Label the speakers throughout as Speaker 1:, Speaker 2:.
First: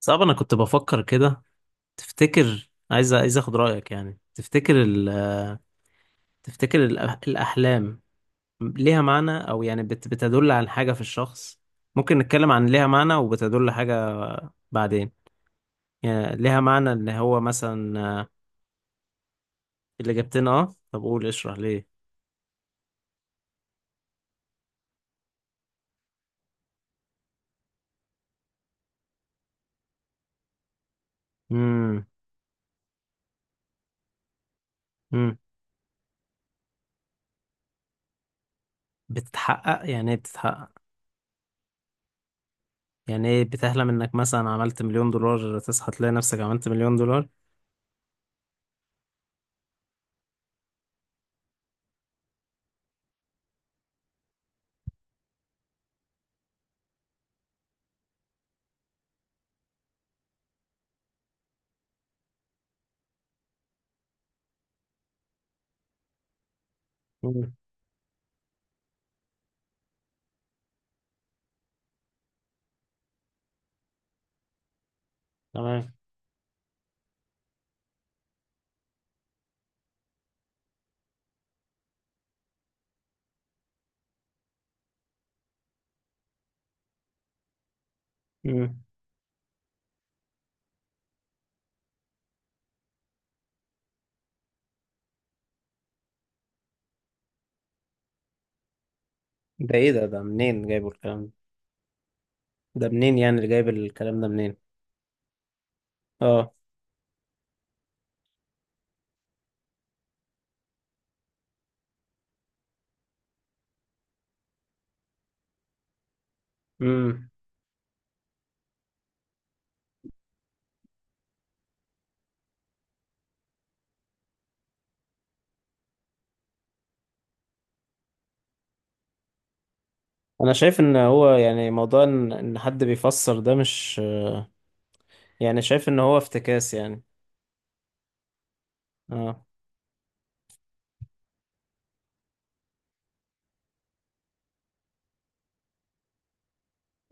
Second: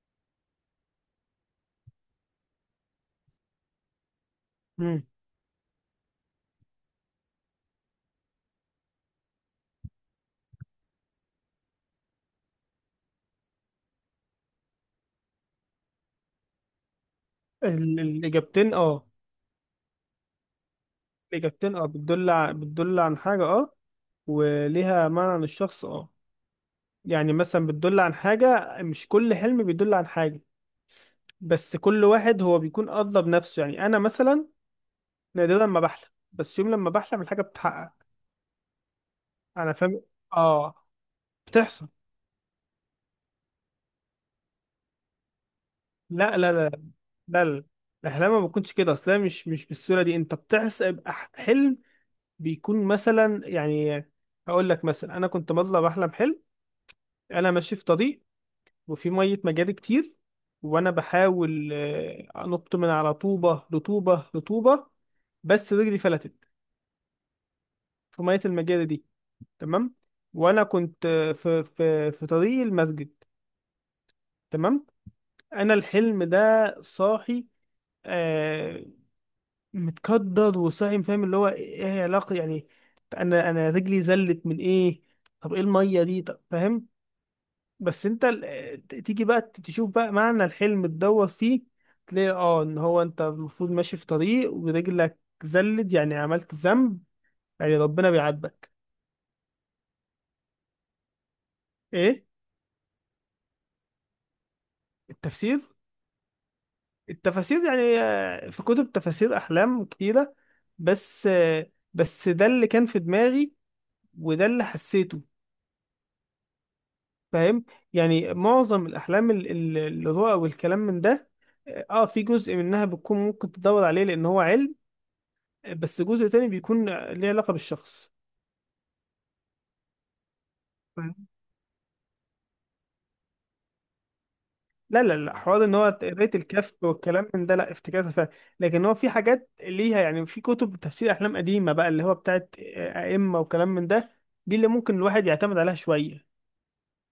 Speaker 1: صعب. انا كنت بفكر كده. تفتكر عايز اخد رأيك، يعني تفتكر
Speaker 2: مم.
Speaker 1: تفتكر الأحلام ليها معنى، او يعني بتدل على حاجة في الشخص؟ ممكن نتكلم عن ليها معنى وبتدل حاجة، بعدين يعني ليها معنى ان هو مثلا.
Speaker 2: الإجابتين اه،
Speaker 1: اللي جبتنا. اه طب قول اشرح
Speaker 2: الإجابتين اه،
Speaker 1: ليه.
Speaker 2: بتدل بتدل عن حاجة اه، وليها معنى للشخص اه. يعني مثلا بتدل عن حاجة، مش كل حلم بيدل عن حاجة، بس كل
Speaker 1: امم
Speaker 2: واحد هو بيكون قصده بنفسه. يعني أنا مثلا
Speaker 1: امم
Speaker 2: نادرا ما بحلم، بس يوم لما بحلم الحاجة بتتحقق. أنا
Speaker 1: بتتحقق؟
Speaker 2: فاهم.
Speaker 1: يعني ايه بتتحقق؟
Speaker 2: اه، بتحصل.
Speaker 1: يعني ايه بتحلم انك مثلا عملت $1,000,000 تصحى تلاقي
Speaker 2: لا
Speaker 1: نفسك
Speaker 2: لا
Speaker 1: عملت
Speaker 2: لا
Speaker 1: $1,000,000؟
Speaker 2: لا، الأحلام ما بتكونش كده أصلا، مش بالصورة دي. أنت بتحسب حلم بيكون مثلا، يعني هقول لك مثلا أنا كنت بطلع بحلم حلم. انا ماشي في طريق، وفي ميه مجاري كتير، وانا بحاول انط من على طوبه لطوبه لطوبه، بس رجلي فلتت
Speaker 1: امم.
Speaker 2: في ميه المجاري دي. تمام. وانا كنت في طريق المسجد. تمام. انا
Speaker 1: تمام.
Speaker 2: الحلم ده صاحي، آه، متكدر وصاحي. فاهم اللي هو ايه؟ إيه علاقه يعني؟ انا رجلي زلت من ايه؟ طب ايه الميه دي؟ طب فاهم. بس انت
Speaker 1: امم.
Speaker 2: تيجي بقى تشوف بقى معنى الحلم تدور فيه، تلاقي اه ان هو انت المفروض ماشي في طريق ورجلك زلت، يعني عملت ذنب، يعني ربنا بيعاتبك.
Speaker 1: ده ايه؟ ده منين جايبه الكلام ده؟
Speaker 2: ايه؟
Speaker 1: ده منين يعني؟ اللي جايب الكلام ده منين؟
Speaker 2: التفسير.
Speaker 1: اه.
Speaker 2: التفاسير يعني. في كتب تفاسير احلام كتيرة، بس بس ده اللي كان في دماغي وده اللي حسيته.
Speaker 1: امم.
Speaker 2: فاهم؟ يعني معظم الاحلام الرؤى والكلام من ده، اه في جزء منها بتكون ممكن تدور عليه لان هو علم، بس جزء تاني بيكون ليه علاقة بالشخص.
Speaker 1: انا شايف ان
Speaker 2: فاهم؟
Speaker 1: هو يعني موضوع إن حد بيفسر ده مش...
Speaker 2: لا،
Speaker 1: يعني
Speaker 2: حوار ان هو
Speaker 1: شايف ان هو
Speaker 2: قراية
Speaker 1: افتكاس
Speaker 2: الكهف
Speaker 1: يعني.
Speaker 2: والكلام من ده، لا افتكاسة فعلا. لكن هو في
Speaker 1: اه.
Speaker 2: حاجات ليها يعني، في كتب تفسير احلام قديمة بقى اللي هو بتاعت ائمة وكلام من ده، دي اللي ممكن الواحد يعتمد عليها شوية.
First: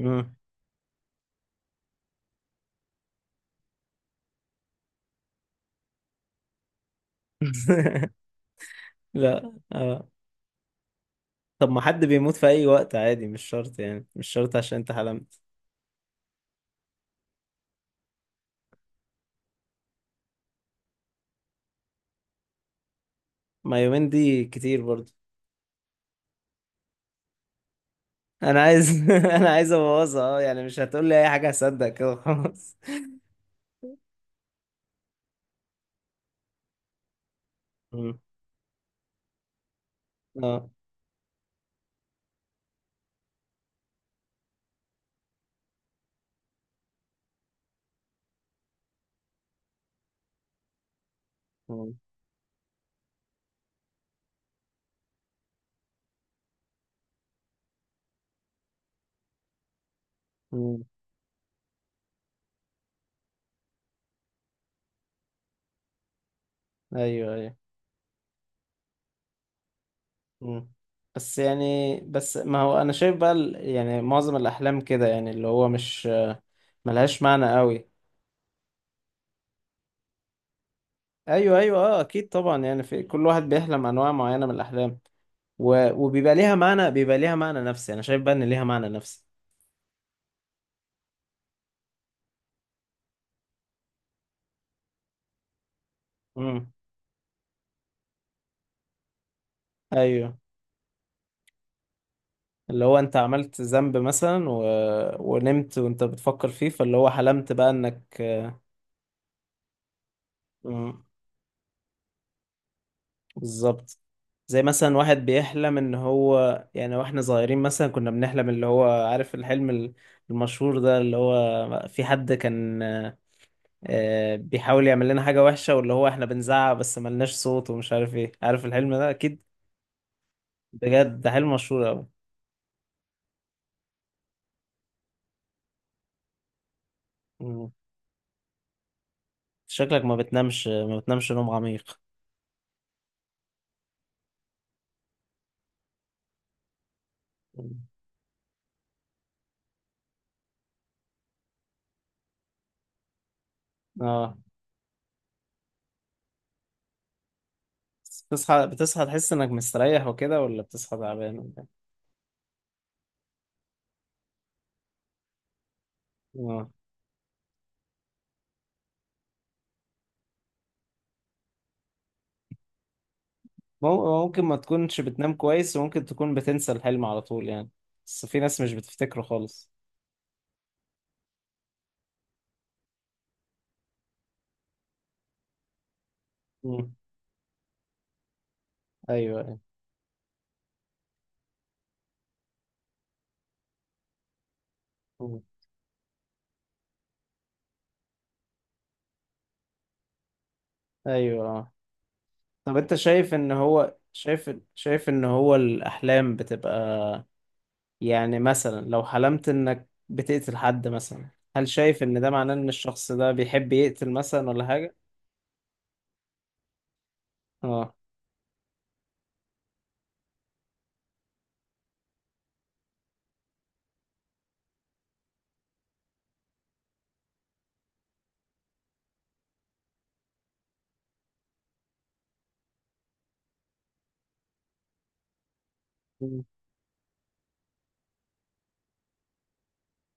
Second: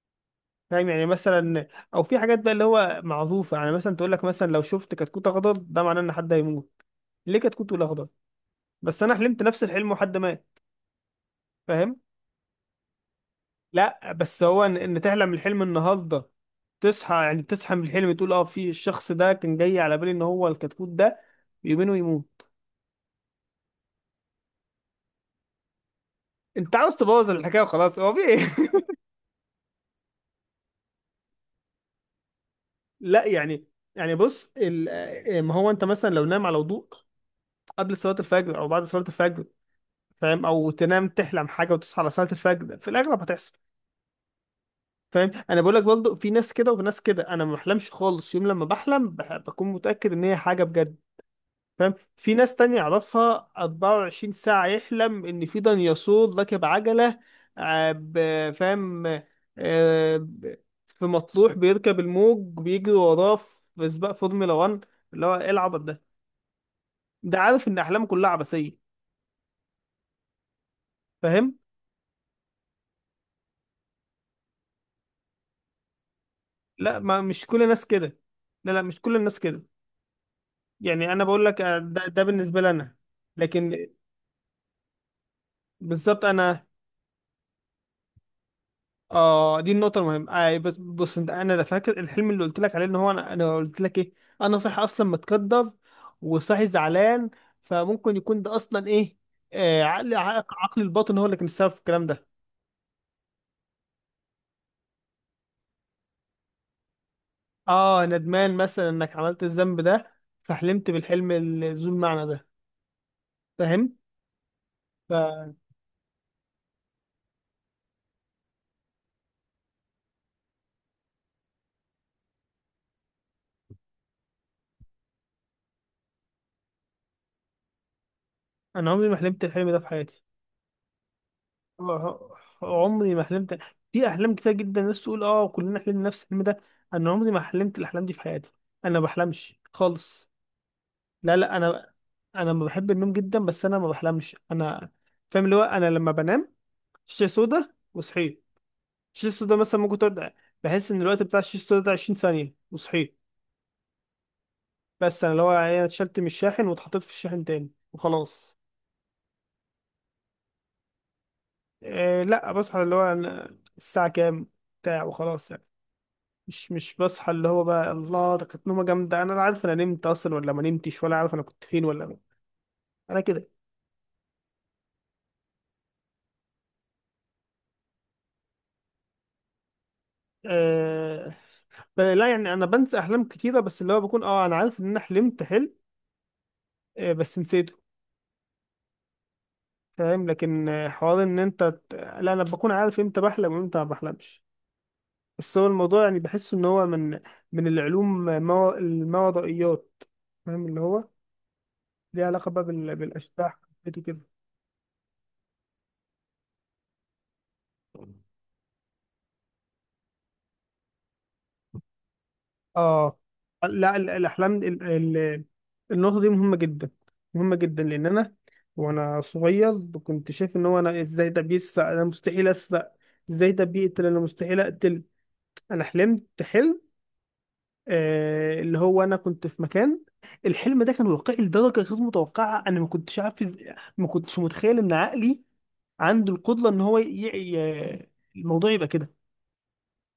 Speaker 1: امم.
Speaker 2: فاهم؟ يعني مثلا او في حاجات بقى اللي هو معروفة، يعني مثلا تقول لك مثلا لو شفت كتكوت اخضر ده معناه ان حد هيموت. ليه كتكوت والاخضر؟ بس انا حلمت
Speaker 1: لا
Speaker 2: نفس الحلم
Speaker 1: آه.
Speaker 2: وحد مات.
Speaker 1: طب ما
Speaker 2: فاهم؟
Speaker 1: حد بيموت في اي وقت عادي، مش شرط يعني،
Speaker 2: لا،
Speaker 1: مش
Speaker 2: بس
Speaker 1: شرط
Speaker 2: هو ان
Speaker 1: عشان انت
Speaker 2: إن تحلم
Speaker 1: حلمت،
Speaker 2: الحلم النهارده، تصحى يعني تصحى من الحلم تقول اه في الشخص ده كان جاي على بالي ان هو الكتكوت ده يؤمنه ويموت.
Speaker 1: ما يومين دي كتير برضو.
Speaker 2: انت عاوز تبوظ الحكايه وخلاص، هو في ايه؟
Speaker 1: انا عايز. انا عايز ابوظها اه، يعني مش هتقول لي اي حاجه هصدق كده خلاص.
Speaker 2: لا يعني. يعني بص ما هو انت مثلا لو نام على وضوء قبل صلاه
Speaker 1: امم.
Speaker 2: الفجر او بعد صلاه الفجر، فاهم،
Speaker 1: اه.
Speaker 2: او تنام تحلم حاجه وتصحى على صلاه الفجر، في الاغلب هتحصل. فاهم؟ انا بقول لك برضه، في ناس كده وفي ناس كده. انا ما بحلمش خالص، يوم لما بحلم بكون متاكد ان هي حاجه بجد. فاهم؟
Speaker 1: مم.
Speaker 2: في ناس تانية أعرفها 24 ساعة يحلم إن في ديناصور راكب عجلة، فاهم؟ آه، ب-
Speaker 1: مم.
Speaker 2: في مطروح بيركب الموج، بيجري وراه في سباق فورمولا 1، اللي هو إيه العبط ده؟
Speaker 1: ايوه،
Speaker 2: ده
Speaker 1: ايوه.
Speaker 2: عارف إن أحلامه كلها عبثية.
Speaker 1: مم. بس
Speaker 2: فاهم؟
Speaker 1: يعني، بس ما هو انا شايف بقى يعني معظم الاحلام كده، يعني اللي هو مش
Speaker 2: لا، ما
Speaker 1: ملهاش
Speaker 2: مش
Speaker 1: معنى
Speaker 2: كل الناس
Speaker 1: قوي.
Speaker 2: كده. لا، مش كل الناس كده. يعني أنا بقول
Speaker 1: ايوه،
Speaker 2: لك
Speaker 1: ايوه،
Speaker 2: آه،
Speaker 1: اه،
Speaker 2: ده ده
Speaker 1: اكيد
Speaker 2: بالنسبة
Speaker 1: طبعا،
Speaker 2: لي
Speaker 1: يعني
Speaker 2: أنا.
Speaker 1: في كل واحد بيحلم
Speaker 2: لكن
Speaker 1: انواع معينه من الاحلام
Speaker 2: بالظبط
Speaker 1: وبيبقى ليها
Speaker 2: أنا.
Speaker 1: معنى، بيبقى ليها معنى نفسي. انا شايف بقى ان ليها معنى نفسي.
Speaker 2: اه دي النقطة المهمة. آه، بس بص انت، انا لا فاكر الحلم اللي قلت لك عليه ان هو انا قلت لك ايه، انا صاحي اصلا متكدر وصاحي
Speaker 1: امم.
Speaker 2: زعلان. فممكن يكون ده اصلا ايه، آه عقل
Speaker 1: ايوه.
Speaker 2: عقل الباطن هو اللي كان السبب في الكلام ده.
Speaker 1: اللي هو انت عملت ذنب مثلا ونمت وانت بتفكر فيه، فاللي هو حلمت بقى
Speaker 2: اه
Speaker 1: انك...
Speaker 2: ندمان مثلا انك عملت الذنب ده، فحلمت
Speaker 1: امم.
Speaker 2: بالحلم ذو المعنى ده. فاهم؟
Speaker 1: بالظبط. زي مثلا واحد
Speaker 2: فانا
Speaker 1: بيحلم ان هو يعني، واحنا صغيرين مثلا كنا بنحلم اللي هو، عارف الحلم المشهور ده، اللي هو في حد كان بيحاول يعمل لنا حاجة وحشة، واللي هو احنا بنزعق بس ملناش صوت ومش عارف ايه، عارف الحلم
Speaker 2: عمري
Speaker 1: ده
Speaker 2: ما
Speaker 1: اكيد؟
Speaker 2: حلمت الحلم ده في حياتي.
Speaker 1: بجد ده حلم مشهور اوي.
Speaker 2: آه، عمري ما حلمت. في احلام كتير جدا الناس تقول اه كلنا حلمنا نفس الحلم ده، انا عمري ما
Speaker 1: مم.
Speaker 2: حلمت الاحلام دي في حياتي. انا ما بحلمش
Speaker 1: شكلك ما
Speaker 2: خالص.
Speaker 1: بتنامش، ما بتنامش
Speaker 2: لا
Speaker 1: نوم
Speaker 2: لا انا،
Speaker 1: عميق.
Speaker 2: انا ما بحب النوم جدا بس انا ما بحلمش انا. فاهم؟ اللي هو انا لما بنام شاشه سودا
Speaker 1: مم.
Speaker 2: وصحيت. الشاشه السودا مثلا ممكن تقعد، بحس ان الوقت بتاع الشاشه السودا ده 20 ثانيه وصحيت.
Speaker 1: اه.
Speaker 2: بس انا اللي هو يعني أنا اتشلت من الشاحن واتحطيت في الشاحن تاني وخلاص.
Speaker 1: بتصحى، بتصحى تحس انك مستريح وكده، ولا بتصحى تعبان، ولا إيه؟
Speaker 2: إيه، لا بصحى اللي هو أنا الساعه كام بتاع وخلاص يعني.
Speaker 1: اه.
Speaker 2: مش بصحى اللي هو بقى الله ده كانت نومه جامده، انا لا عارف انا نمت اصلا ولا ما نمتش، ولا عارف انا كنت فين ولا. انا كده.
Speaker 1: ممكن ما تكونش بتنام كويس، وممكن تكون بتنسى الحلم على طول يعني، بس في ناس مش بتفتكره خالص.
Speaker 2: إيه، لا يعني انا بنسى احلام كتيره، بس اللي هو بكون اه انا عارف ان انا حلمت حلم،
Speaker 1: مم.
Speaker 2: بس نسيته.
Speaker 1: ايوه، ايوه.
Speaker 2: فاهم؟ لكن حوار ان انت لا انا بكون عارف امتى بحلم وامتى ما بحلمش.
Speaker 1: مم.
Speaker 2: بس هو الموضوع يعني بحس ان هو من، من العلوم ما الماورائيات. فاهم؟ اللي هو
Speaker 1: ايوه آه.
Speaker 2: ليه علاقه بقى
Speaker 1: طب انت شايف ان
Speaker 2: بالاشباح
Speaker 1: هو
Speaker 2: وكده.
Speaker 1: شايف ان هو الاحلام بتبقى، يعني مثلا لو حلمت انك بتقتل حد مثلا، هل شايف ان ده معناه ان الشخص
Speaker 2: اه
Speaker 1: ده بيحب
Speaker 2: لا
Speaker 1: يقتل مثلا
Speaker 2: الاحلام
Speaker 1: ولا حاجة؟
Speaker 2: النقطه دي مهمه جدا. مهمه جدا
Speaker 1: اه.
Speaker 2: لان انا وانا صغير كنت شايف ان هو انا ازاي ده بيسرق، انا مستحيل اسرق، ازاي ده بيقتل، انا مستحيل اقتل. انا حلمت حلم، آه اللي هو انا كنت في مكان. الحلم ده كان واقعي لدرجه غير متوقعه. انا ما كنتش عارف ما كنتش متخيل ان عقلي عنده
Speaker 1: مم.
Speaker 2: القدره ان هو ي... الموضوع يبقى كده.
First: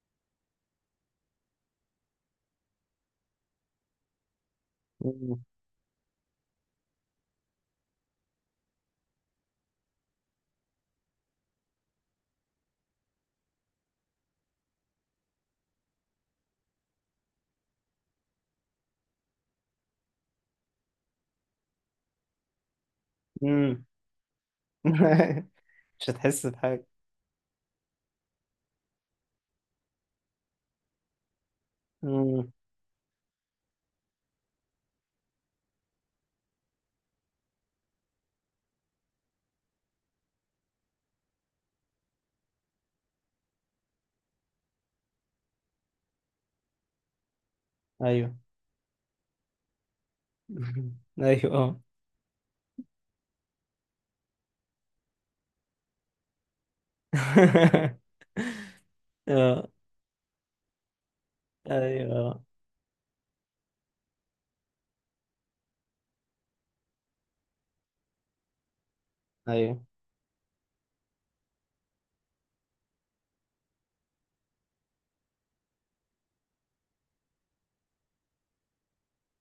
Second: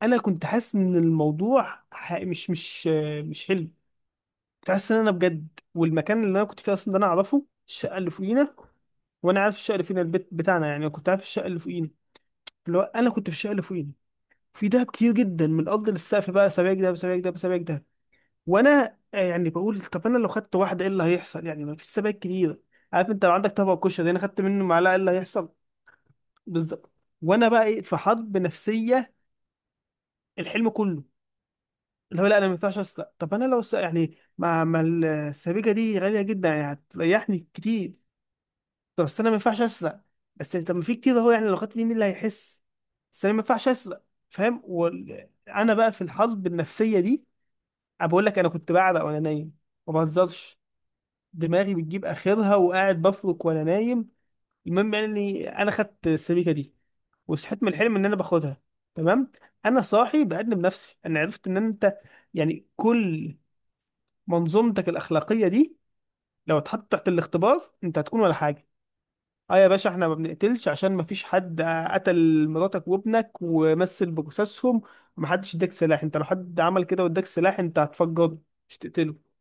Speaker 2: انا كنت حاسس ان الموضوع ح... مش مش آه، مش حلم. تحس ان انا
Speaker 1: مم.
Speaker 2: بجد. والمكان اللي انا كنت فيه اصلا ده انا اعرفه، الشقه اللي فوقينا، وانا عارف الشقه اللي فينا البيت بتاعنا، يعني كنت عارف الشقه اللي فوقينا. اللي هو انا كنت في الشقه اللي فوقينا. في دهب كتير جدا من الارض للسقف بقى، سبايك دهب سبايك دهب سبايك دهب. وانا يعني بقول طب انا لو خدت واحده ايه اللي هيحصل يعني، ما فيش سبايك كتير. عارف انت لو عندك طبق
Speaker 1: مم.
Speaker 2: كشري انا خدت منه معلقه ايه اللي هيحصل؟
Speaker 1: مش هتحس بحاجة.
Speaker 2: بالظبط. وانا بقى ايه، في حرب نفسيه الحلم كله. اللي هو لا انا
Speaker 1: مم.
Speaker 2: ما ينفعش اسرق، طب انا لو يعني ما السبيكه دي غاليه جدا يعني هتريحني كتير، طب بس انا ما ينفعش اسرق، بس طب ما في كتير اهو يعني لو خدت دي مين اللي هيحس، بس انا ما ينفعش اسرق. فاهم؟ وانا بقى في الحرب النفسيه دي، انا بقول
Speaker 1: ايوه.
Speaker 2: لك انا كنت بعرق وانا نايم، ما بهزرش.
Speaker 1: ايوه،
Speaker 2: دماغي
Speaker 1: اه.
Speaker 2: بتجيب اخرها وقاعد بفرك وانا نايم. المهم يعني اني انا خدت السبيكه دي وصحيت من الحلم ان انا باخدها. تمام.
Speaker 1: اه،
Speaker 2: انا صاحي بأدب نفسي، انا عرفت ان انت
Speaker 1: ايوه،
Speaker 2: يعني كل منظومتك الاخلاقيه دي لو اتحطت تحت الاختبار انت هتكون ولا حاجه. اه يا
Speaker 1: ايوه.
Speaker 2: باشا احنا ما بنقتلش عشان ما فيش حد قتل مراتك وابنك ومثل بجثثهم ومحدش اداك سلاح، انت لو حد عمل كده واداك سلاح انت هتفجره، مش تقتله.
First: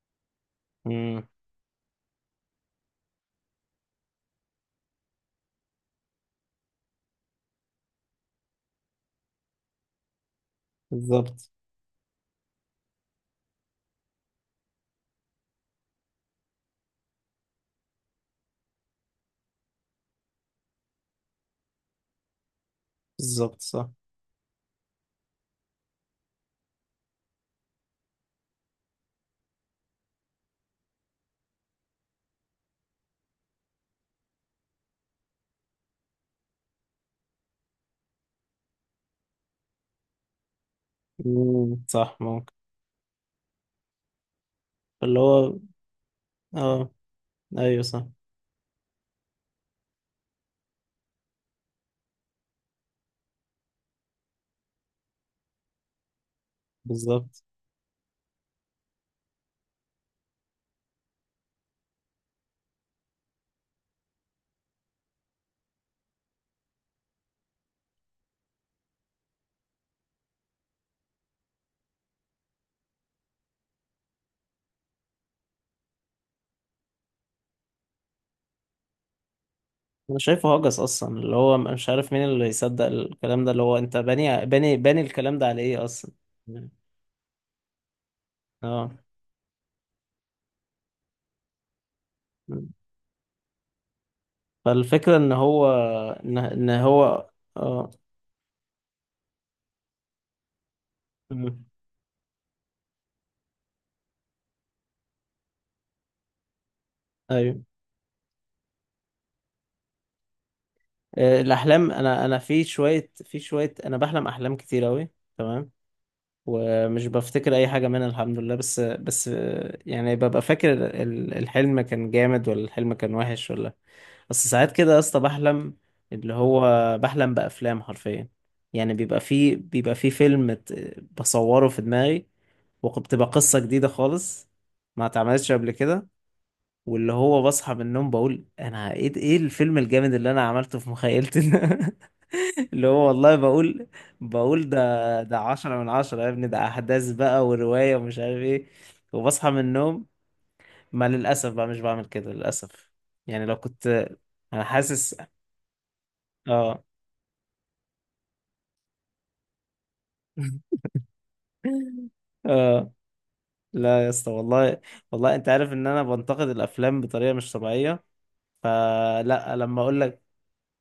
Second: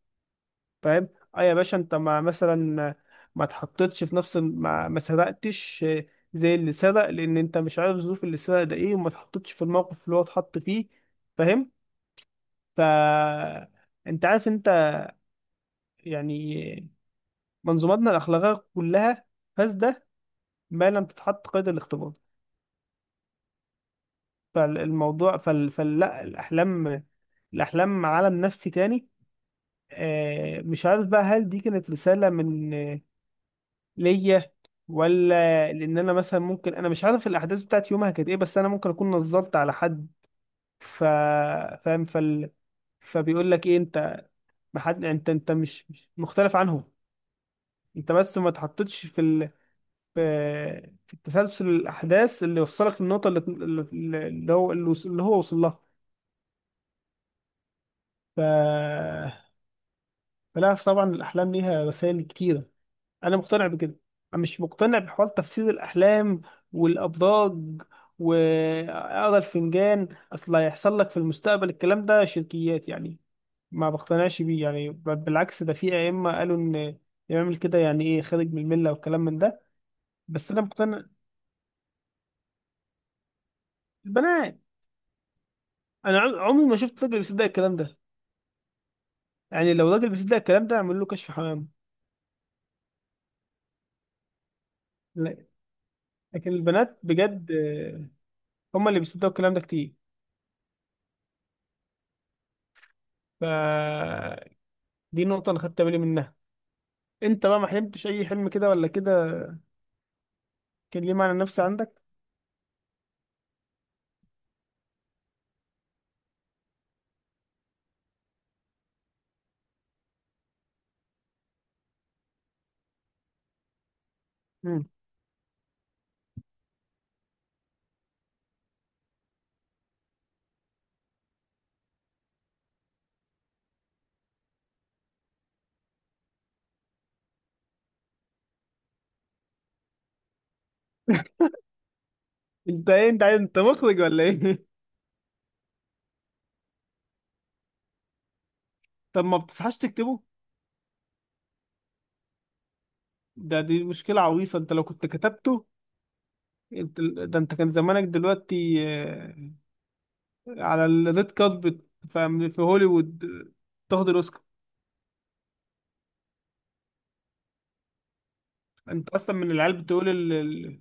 Speaker 2: فاهم؟
Speaker 1: امم.
Speaker 2: اه يا باشا انت ما مثلا ما تحطتش في نفس ما سرقتش زي اللي سرق، لان انت مش عارف ظروف اللي سرق ده ايه، وما تحطتش في الموقف اللي هو اتحط فيه.
Speaker 1: بالظبط.
Speaker 2: فاهم؟ ف، انت عارف انت يعني منظوماتنا الاخلاقيه كلها فاسده ما لم تتحط قيد الاختبار.
Speaker 1: بالظبط، صح.
Speaker 2: فلا، الأحلام، الأحلام عالم نفسي تاني. مش عارف بقى هل دي كانت رسالة من ليا، ولا لأن أنا مثلا، ممكن أنا مش عارف الأحداث بتاعت يومها كانت إيه، بس أنا ممكن أكون نظرت على حد. ف...
Speaker 1: امم،
Speaker 2: فاهم؟
Speaker 1: صح، ممكن.
Speaker 2: فبيقول لك إيه أنت، ما حد،
Speaker 1: اللي
Speaker 2: أنت
Speaker 1: هو،
Speaker 2: مش مختلف عنهم،
Speaker 1: اه، ايوه، صح،
Speaker 2: أنت بس ما تحطتش في في التسلسل الأحداث اللي وصلك للنقطة اللي، اللي هو اللي هو وصل لها.
Speaker 1: بالظبط.
Speaker 2: ف... لا طبعا الأحلام ليها رسائل كتيرة، أنا مقتنع بكده. أنا مش مقتنع بحوار تفسير الأحلام والأبراج وأقرا الفنجان، أصل هيحصل لك في المستقبل، الكلام ده شركيات يعني، ما بقتنعش بيه، يعني بل بالعكس ده في أئمة قالوا إن اللي يعمل كده يعني إيه خارج من الملة والكلام من ده.
Speaker 1: انا
Speaker 2: بس
Speaker 1: شايفه
Speaker 2: أنا
Speaker 1: هجس
Speaker 2: مقتنع.
Speaker 1: اصلا، اللي هو مش عارف مين اللي يصدق الكلام ده، اللي هو انت باني
Speaker 2: البنات،
Speaker 1: باني باني الكلام ده على ايه اصلا؟
Speaker 2: أنا عمري ما شفت راجل بيصدق الكلام ده.
Speaker 1: اه.
Speaker 2: يعني لو راجل بيصدق الكلام ده أعمل له كشف حمام.
Speaker 1: فالفكرة ان
Speaker 2: لا،
Speaker 1: هو ان
Speaker 2: لكن
Speaker 1: إن
Speaker 2: البنات
Speaker 1: هو...
Speaker 2: بجد
Speaker 1: اه.
Speaker 2: هم اللي بيصدقوا الكلام ده كتير.
Speaker 1: أمم.
Speaker 2: ف دي نقطة أنا خدت بالي منها. أنت بقى
Speaker 1: ايوه
Speaker 2: ما حلمتش أي حلم كده ولا كده كان ليه معنى
Speaker 1: آه،
Speaker 2: نفسي
Speaker 1: الاحلام
Speaker 2: عندك؟
Speaker 1: انا، في شوية انا بحلم احلام كتير اوي، تمام، ومش بفتكر اي حاجه منها، الحمد لله. بس يعني ببقى فاكر الحلم كان جامد، ولا الحلم كان وحش، ولا... بس ساعات
Speaker 2: مم.
Speaker 1: كده يا اسطى بحلم اللي هو، بحلم بافلام حرفيا، يعني بيبقى فيه فيلم بصوره في دماغي، وبتبقى قصه جديده خالص ما اتعملتش قبل كده، واللي هو بصحى من النوم بقول انا ايه؟ ايه الفيلم الجامد اللي انا عملته في مخيلتي ده؟ اللي
Speaker 2: أنت
Speaker 1: هو
Speaker 2: إيه، أنت
Speaker 1: والله
Speaker 2: عايز أنت
Speaker 1: بقول،
Speaker 2: مخرج ولا إيه؟
Speaker 1: بقول ده 10/10 يا ابني، ده أحداث بقى ورواية ومش عارف ايه.
Speaker 2: طب ما
Speaker 1: وبصحى من
Speaker 2: بتصحاش
Speaker 1: النوم،
Speaker 2: تكتبه؟
Speaker 1: ما للأسف بقى مش بعمل كده للأسف. يعني لو
Speaker 2: دي
Speaker 1: كنت...
Speaker 2: مشكلة عويصة،
Speaker 1: أنا
Speaker 2: أنت لو كنت
Speaker 1: حاسس.
Speaker 2: كتبته
Speaker 1: اه.
Speaker 2: أنت، أنت كان زمانك دلوقتي على الريد كاربت، فاهم، في
Speaker 1: اه.
Speaker 2: هوليوود،
Speaker 1: لا يا
Speaker 2: تاخد
Speaker 1: اسطى
Speaker 2: الأوسكار.
Speaker 1: والله، والله انت عارف ان انا بنتقد الافلام بطريقه مش طبيعيه،
Speaker 2: أنت أصلا من
Speaker 1: فلا لما
Speaker 2: العيال
Speaker 1: اقول
Speaker 2: بتقول
Speaker 1: لك.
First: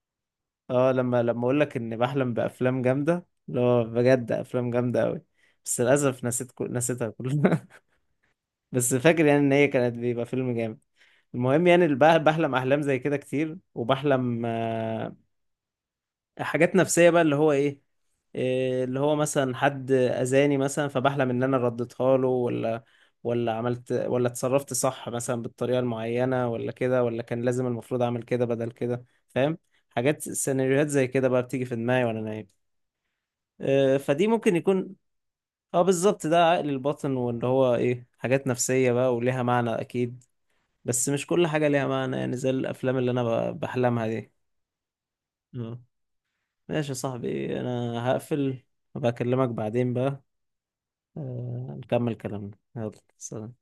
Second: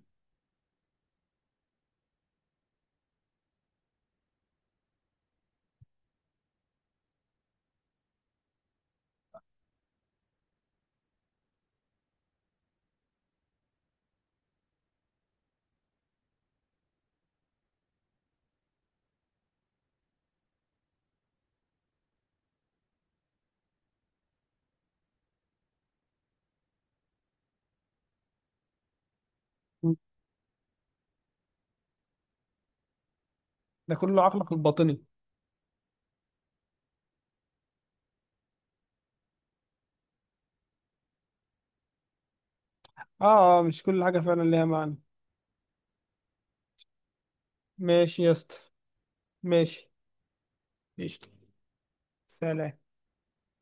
Speaker 1: اه. لما لما اقول لك اني بحلم بافلام جامده اللي هو بجد افلام جامده قوي، بس للاسف نسيت نسيتها كلها، بس فاكر يعني ان هي كانت بيبقى فيلم جامد. المهم يعني بحلم احلام زي كده كتير، وبحلم حاجات نفسية بقى اللي هو إيه اللي هو مثلا حد اذاني مثلا، فبحلم ان انا رديتها له، ولا عملت، ولا اتصرفت صح مثلا بالطريقة المعينة، ولا كده، ولا كان لازم المفروض اعمل كده بدل كده، فاهم؟ حاجات سيناريوهات زي كده بقى بتيجي في دماغي وانا نايم.
Speaker 2: ده
Speaker 1: إيه؟
Speaker 2: كله
Speaker 1: فدي
Speaker 2: عقلك
Speaker 1: ممكن يكون.
Speaker 2: الباطني.
Speaker 1: اه، بالظبط، ده عقل الباطن، وان هو ايه، حاجات نفسية بقى وليها معنى اكيد، بس مش كل حاجة ليها معنى، يعني زي الأفلام اللي أنا
Speaker 2: آه آه، مش كل
Speaker 1: بحلمها
Speaker 2: حاجة
Speaker 1: دي.
Speaker 2: فعلا ليها معنى.
Speaker 1: اه. ماشي يا صاحبي، أنا
Speaker 2: ماشي يا اسطى.
Speaker 1: هقفل وبكلمك
Speaker 2: ماشي.
Speaker 1: بعدين بقى.
Speaker 2: قشطة.
Speaker 1: نكمل كلامنا
Speaker 2: سلام.
Speaker 1: يلا. سلام.